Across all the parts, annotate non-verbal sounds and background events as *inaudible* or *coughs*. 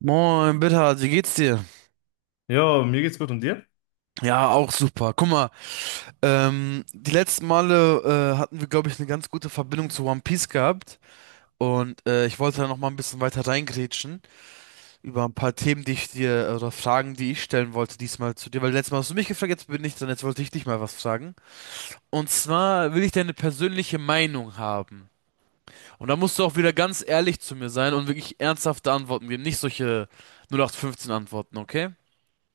Moin, Bitter, wie geht's dir? Jo, mir geht's gut und dir? Ja, auch super. Guck mal, die letzten Male hatten wir, glaube ich, eine ganz gute Verbindung zu One Piece gehabt. Und ich wollte da noch mal ein bisschen weiter reingrätschen über ein paar Themen, die ich dir oder Fragen, die ich stellen wollte diesmal zu dir. Weil letztes Mal hast du mich gefragt, jetzt bin ich dran, jetzt wollte ich dich mal was fragen. Und zwar will ich deine persönliche Meinung haben. Und da musst du auch wieder ganz ehrlich zu mir sein und wirklich ernsthafte Antworten geben, nicht solche null acht fünfzehn Antworten, okay?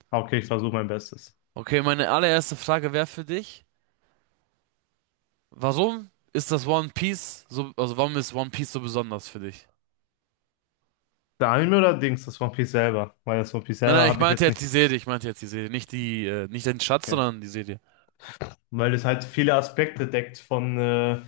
Ah, okay, ich versuche mein Bestes. Okay, meine allererste Frage wäre für dich. Warum ist das One Piece so, also warum ist One Piece so besonders für dich? Der Anime oder Dings, das One Piece selber? Weil das One Piece Nein, selber nein, ich habe ich meinte jetzt jetzt die nicht. Serie, ich meinte jetzt die Serie, nicht die, nicht den Schatz, Okay, sondern die Serie. weil es halt viele Aspekte deckt von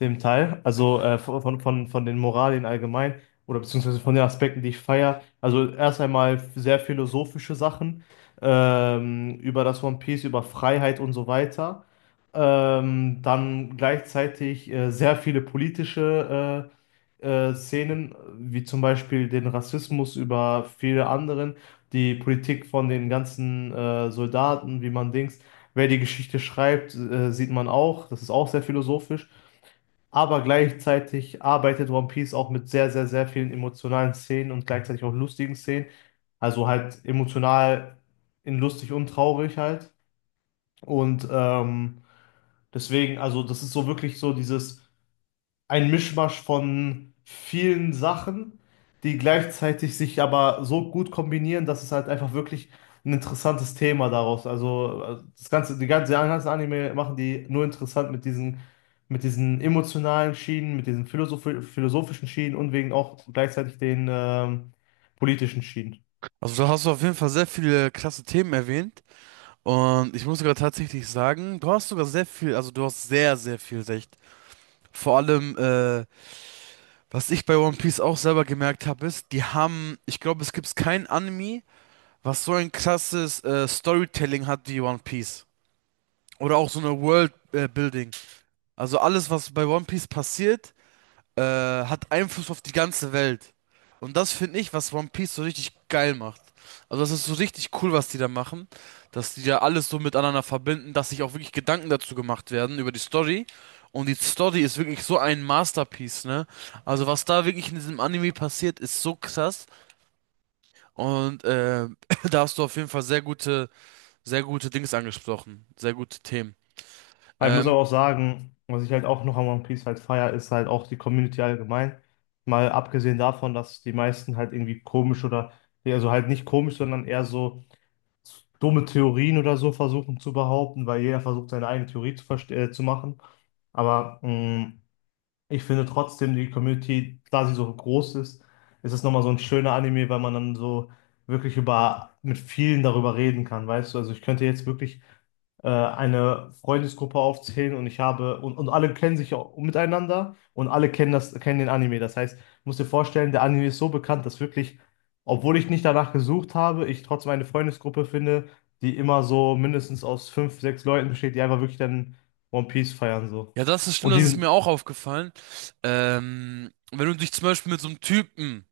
dem Teil, also von, von den Moralien allgemein oder beziehungsweise von den Aspekten, die ich feiere. Also erst einmal sehr philosophische Sachen über das One Piece, über Freiheit und so weiter. Dann gleichzeitig sehr viele politische Szenen, wie zum Beispiel den Rassismus über viele anderen, die Politik von den ganzen Soldaten, wie man Dings, wer die Geschichte schreibt, sieht man auch. Das ist auch sehr philosophisch, aber gleichzeitig arbeitet One Piece auch mit sehr, sehr, sehr vielen emotionalen Szenen und gleichzeitig auch lustigen Szenen. Also halt emotional in lustig und traurig halt. Und deswegen, also das ist so wirklich so dieses, ein Mischmasch von vielen Sachen, die gleichzeitig sich aber so gut kombinieren, dass es halt einfach wirklich ein interessantes Thema daraus. Also das ganze, die ganzen Anime machen die nur interessant mit diesen emotionalen Schienen, mit diesen philosophischen Schienen und wegen auch gleichzeitig den politischen Schienen. Also da hast du auf jeden Fall sehr viele klasse Themen erwähnt und ich muss sogar tatsächlich sagen, du hast sogar sehr viel, also du hast sehr, sehr viel recht. Vor allem, was ich bei One Piece auch selber gemerkt habe, ist, die haben, ich glaube, es gibt kein Anime, was so ein krasses Storytelling hat wie One Piece. Oder auch so eine World Building. Also alles, was bei One Piece passiert, hat Einfluss auf die ganze Welt. Und das finde ich, was One Piece so richtig geil macht. Also das ist so richtig cool, was die da machen, dass die da alles so miteinander verbinden, dass sich auch wirklich Gedanken dazu gemacht werden über die Story. Und die Story ist wirklich so ein Masterpiece, ne? Also was da wirklich in diesem Anime passiert, ist so krass. Und *clears throat* da hast du auf jeden Fall sehr gute Dings angesprochen, sehr gute Themen. Aber ich muss aber Ähm, auch sagen, was ich halt auch noch an One Piece halt feier, ist halt auch die Community allgemein. Mal abgesehen davon, dass die meisten halt irgendwie komisch oder, also halt nicht komisch, sondern eher so dumme Theorien oder so versuchen zu behaupten, weil jeder versucht, seine eigene Theorie zu, zu machen. Aber ich finde trotzdem, die Community, da sie so groß ist, ist es nochmal so ein schöner Anime, weil man dann so wirklich über, mit vielen darüber reden kann, weißt du? Also ich könnte jetzt wirklich eine Freundesgruppe aufzählen und ich habe, und alle kennen sich auch miteinander und alle kennen das, kennen den Anime. Das heißt, ich muss dir vorstellen, der Anime ist so bekannt, dass wirklich, obwohl ich nicht danach gesucht habe, ich trotzdem eine Freundesgruppe finde, die immer so mindestens aus fünf, sechs Leuten besteht, die einfach wirklich dann One Piece feiern, so. Ja, das ist stimmt, Und das die ist sind, mir auch aufgefallen. Wenn du dich zum Beispiel mit so einem Typen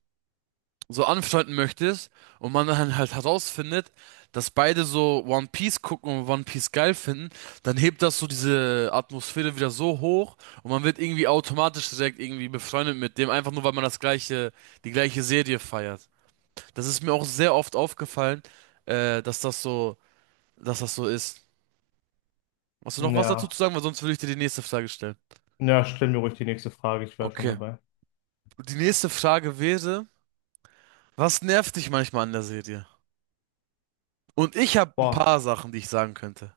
so anfreunden möchtest und man dann halt herausfindet, dass beide so One Piece gucken und One Piece geil finden, dann hebt das so diese Atmosphäre wieder so hoch und man wird irgendwie automatisch direkt irgendwie befreundet mit dem, einfach nur weil man das gleiche, die gleiche Serie feiert. Das ist mir auch sehr oft aufgefallen, äh, dass das so, dass das so ist. Hast du noch was dazu zu ja. sagen? Weil sonst würde ich dir die nächste Frage stellen. Ja, stell mir ruhig die nächste Frage, ich wäre schon Okay. dabei. Die nächste Frage wäre, was nervt dich manchmal an der Serie? Und ich habe ein Boah, paar Sachen, die ich sagen könnte.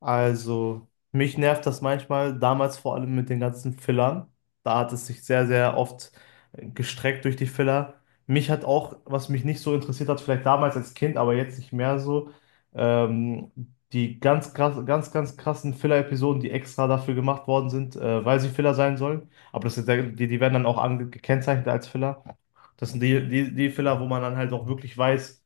also, mich nervt das manchmal, damals vor allem mit den ganzen Fillern. Da hat es sich sehr, sehr oft gestreckt durch die Filler. Mich hat auch, was mich nicht so interessiert hat, vielleicht damals als Kind, aber jetzt nicht mehr so, ähm, die ganz krass, ganz, ganz krassen Filler-Episoden, die extra dafür gemacht worden sind, weil sie Filler sein sollen. Aber das sind, ja, die, die werden dann auch gekennzeichnet als Filler. Das sind die, die Filler, wo man dann halt auch wirklich weiß,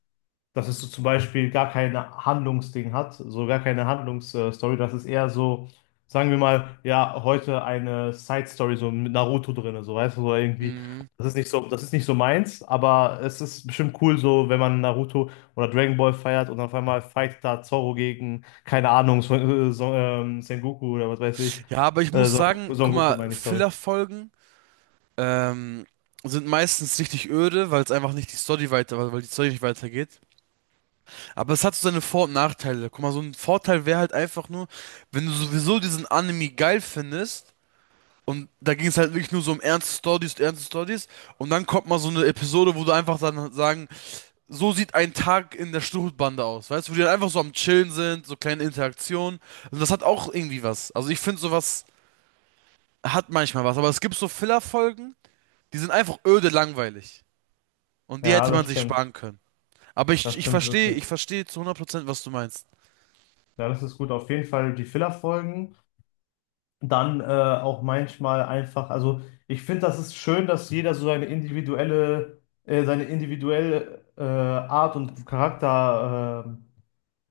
dass es so zum Beispiel gar keine Handlungsding hat, so gar keine Handlungsstory. Das ist eher so, sagen wir mal, ja, heute eine Side-Story, so mit Naruto drin, so weißt du, so irgendwie. Mhm. Das ist nicht so, das ist nicht so meins, aber es ist bestimmt cool, so wenn man Naruto oder Dragon Ball feiert und auf einmal fightet da Zorro gegen, keine Ahnung, Sengoku oder was weiß ich. Ja, aber ich muss sagen, Son guck Goku mal, meine ich, sorry. Filler-Folgen ähm, sind meistens richtig öde, weil es einfach nicht die Story weiter, weil die Story nicht weitergeht. Aber es hat so seine Vor- und Nachteile. Guck mal, so ein Vorteil wäre halt einfach nur, wenn du sowieso diesen Anime geil findest. Und da ging es halt wirklich nur so um ernste Stories, ernste Stories. Und dann kommt mal so eine Episode, wo du einfach dann sagen so sieht ein Tag in der Stuhlbande aus, weißt du, wo die dann einfach so am Chillen sind, so kleine Interaktionen. Und das hat auch irgendwie was. Also ich finde, sowas hat manchmal was, aber es gibt so Filler-Folgen, die sind einfach öde langweilig. Und die Ja, hätte das man sich stimmt. sparen können. Aber ich, Das ich stimmt verstehe, ich wirklich. verstehe zu 100%, was du meinst. *coughs* Ja, das ist gut. Auf jeden Fall die Filler-Folgen. Dann auch manchmal einfach, also ich finde, das ist schön, dass jeder so seine individuelle Art und Charakterweise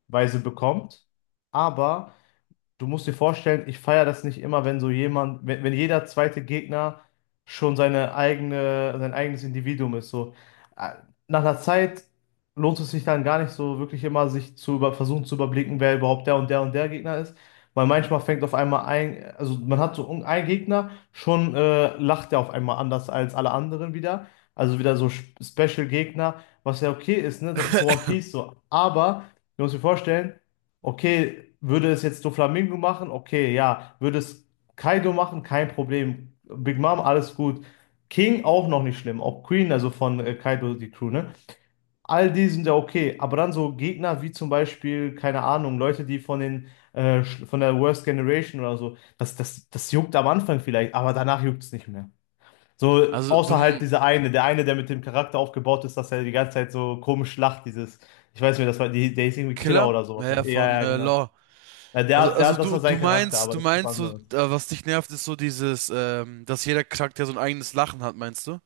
Weise bekommt. Aber du musst dir vorstellen, ich feiere das nicht immer, wenn so jemand, wenn, wenn jeder zweite Gegner schon seine eigene, sein eigenes Individuum ist. So, Äh, nach einer Zeit lohnt es sich dann gar nicht so wirklich immer, sich zu über, versuchen zu überblicken, wer überhaupt der und der und der Gegner ist. Weil manchmal fängt auf einmal ein, also man hat so einen Gegner, schon lacht er auf einmal anders als alle anderen wieder. Also wieder so Special-Gegner, was ja okay ist, ne? Das ist so One Piece *laughs* so. Aber, du musst dir vorstellen, okay, würde es jetzt Doflamingo machen? Okay, ja. Würde es Kaido machen? Kein Problem. Big Mom, alles gut. King auch noch nicht schlimm. Auch Queen, also von Kaido, die Crew, ne? All die sind ja okay. Aber dann so Gegner wie zum Beispiel, keine Ahnung, Leute, die von den, von der Worst Generation oder so, das, das, das juckt am Anfang vielleicht, aber danach juckt es nicht mehr. So, Also, du außer halt m- dieser eine, der mit dem Charakter aufgebaut ist, dass er die ganze Zeit so komisch lacht, dieses, ich weiß nicht, das war, die, der hieß irgendwie Killer Killer? oder sowas. Naja, von Ja, ja, genau. Law. Ja, der, der, Also das du, war sein Charakter, aber du das ist was meinst so, anderes. was dich nervt, ist so dieses, dass jeder Charakter so ein eigenes Lachen hat, meinst du?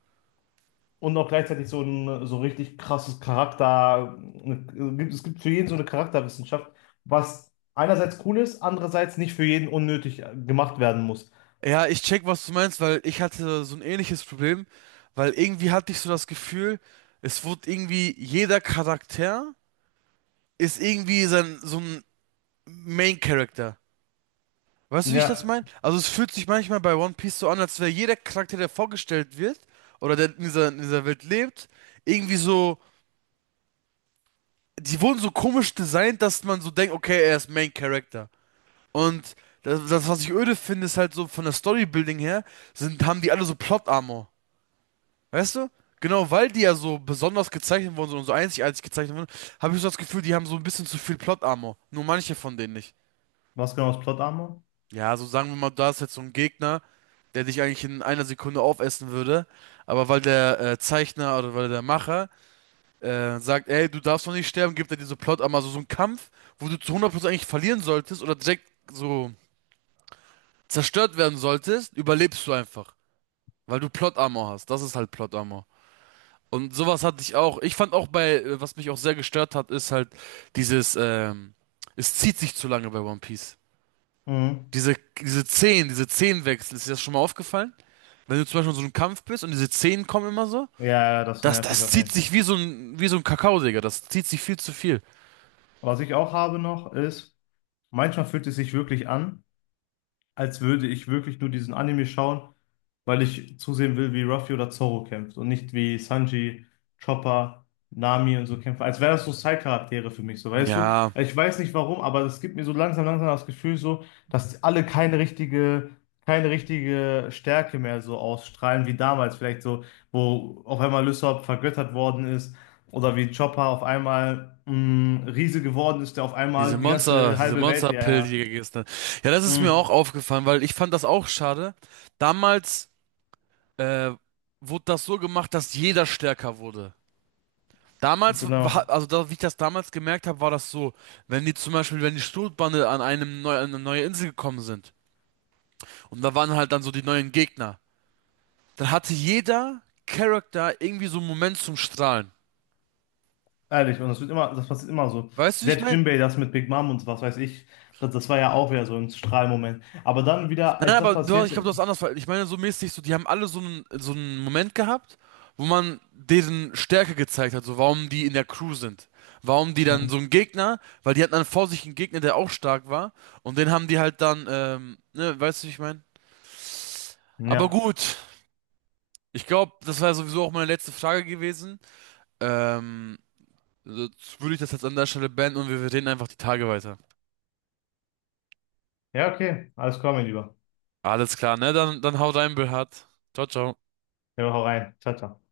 Und auch gleichzeitig so ein so richtig krasses Charakter. eine- Es gibt für jeden so eine Charakterwissenschaft, was einerseits cool ist, andererseits nicht für jeden unnötig gemacht werden muss. Ja, ich check, was du meinst, weil ich hatte so ein ähnliches Problem, weil irgendwie hatte ich so das Gefühl, es wurde irgendwie jeder Charakter ist irgendwie sein, so ein Main Character. Weißt du, wie ich das Ja, meine? Also es fühlt sich manchmal bei One Piece so an, als wäre jeder Charakter, der vorgestellt wird oder der in dieser Welt lebt, irgendwie so, die wurden so komisch designt, dass man so denkt, okay, er ist Main Character. Und das, das, was ich öde finde, ist halt so von der Storybuilding her, sind, haben die alle so Plot Armor. Weißt du? Genau, weil die ja so besonders gezeichnet wurden so, und so einzigartig gezeichnet wurden, habe ich so das Gefühl, die haben so ein bisschen zu viel Plot-Armor. Nur manche von denen nicht. was genau ist Plot Armor? Ja, so sagen wir mal, da ist jetzt so ein Gegner, der dich eigentlich in einer Sekunde aufessen würde. Aber weil der Zeichner oder weil der Macher sagt, ey, du darfst noch nicht sterben, gibt er dir so Plot-Armor, so so einen Kampf, wo du zu 100% eigentlich verlieren solltest oder direkt so zerstört werden solltest, überlebst du einfach. Weil du Plot-Armor hast. Das ist halt Plot-Armor. Und sowas hatte ich auch. Ich fand auch bei, was mich auch sehr gestört hat, ist halt dieses, es zieht sich zu lange bei One Piece. Mhm. Diese, diese Szenen, diese Szenenwechsel, ist dir das schon mal aufgefallen? Wenn du zum Beispiel in so einem Kampf bist und diese Szenen kommen immer so, Ja, ja, das das, nervt mich das auf jeden zieht Fall. sich wie so ein Kakao, Digga. Das zieht sich viel zu viel. Was ich auch habe noch ist, manchmal fühlt es sich wirklich an, als würde ich wirklich nur diesen Anime schauen, weil ich zusehen will, wie Ruffy oder Zoro kämpft und nicht wie Sanji, Chopper, Nami und so kämpfen. Als wären das so Side-Charaktere für mich, so weißt du? Ja, Ich weiß nicht warum, aber es gibt mir so langsam, langsam das Gefühl so, dass alle keine richtige, keine richtige Stärke mehr so ausstrahlen wie damals, vielleicht so, wo auf einmal Lysop vergöttert worden ist oder wie Chopper auf einmal Riese geworden ist, der auf diese einmal die Monster, ganze diese halbe Welt, ja, Monsterpill, ja. die gestern. Ja, das ist mir Mh, auch aufgefallen, weil ich fand das auch schade. Damals, äh, wurde das so gemacht, dass jeder stärker wurde. Damals, genau. war- also da, wie ich das damals gemerkt habe, war das so, wenn die zum Beispiel, wenn die Sturmbanne an einem neu, an eine neue Insel gekommen sind und da waren halt dann so die neuen Gegner, dann hatte jeder Charakter irgendwie so einen Moment zum Strahlen. Ehrlich, und das wird immer, das passiert immer so. Weißt du, wie ich Selbst meine? Jinbei, das mit Big Mom und was weiß ich, das, das war ja auch wieder so ein Strahlmoment. Aber dann wieder, Nein, nein, als das aber du, hast- passiert. ich glaube, du hast anders. Ver- Ich meine, so mäßig, so, die haben alle so einen Moment gehabt, wo man deren Stärke gezeigt hat, so warum die in der Crew sind. Warum die dann Hm, so einen Gegner, weil die hatten dann vor sich einen Gegner, der auch stark war. Und den haben die halt dann, ne, weißt du, wie ich meine? Aber Ja. gut, ich glaube, das war ja sowieso auch meine letzte Frage gewesen. Ähm, jetzt würde ich das jetzt an der Stelle beenden und wir reden einfach die Tage weiter. Ja, okay. Alles klar, mein Lieber. Alles klar, ne? Dann, dann hau rein, Bernhard. Ciao, ciao. Ja, hau rein. Ciao, ciao.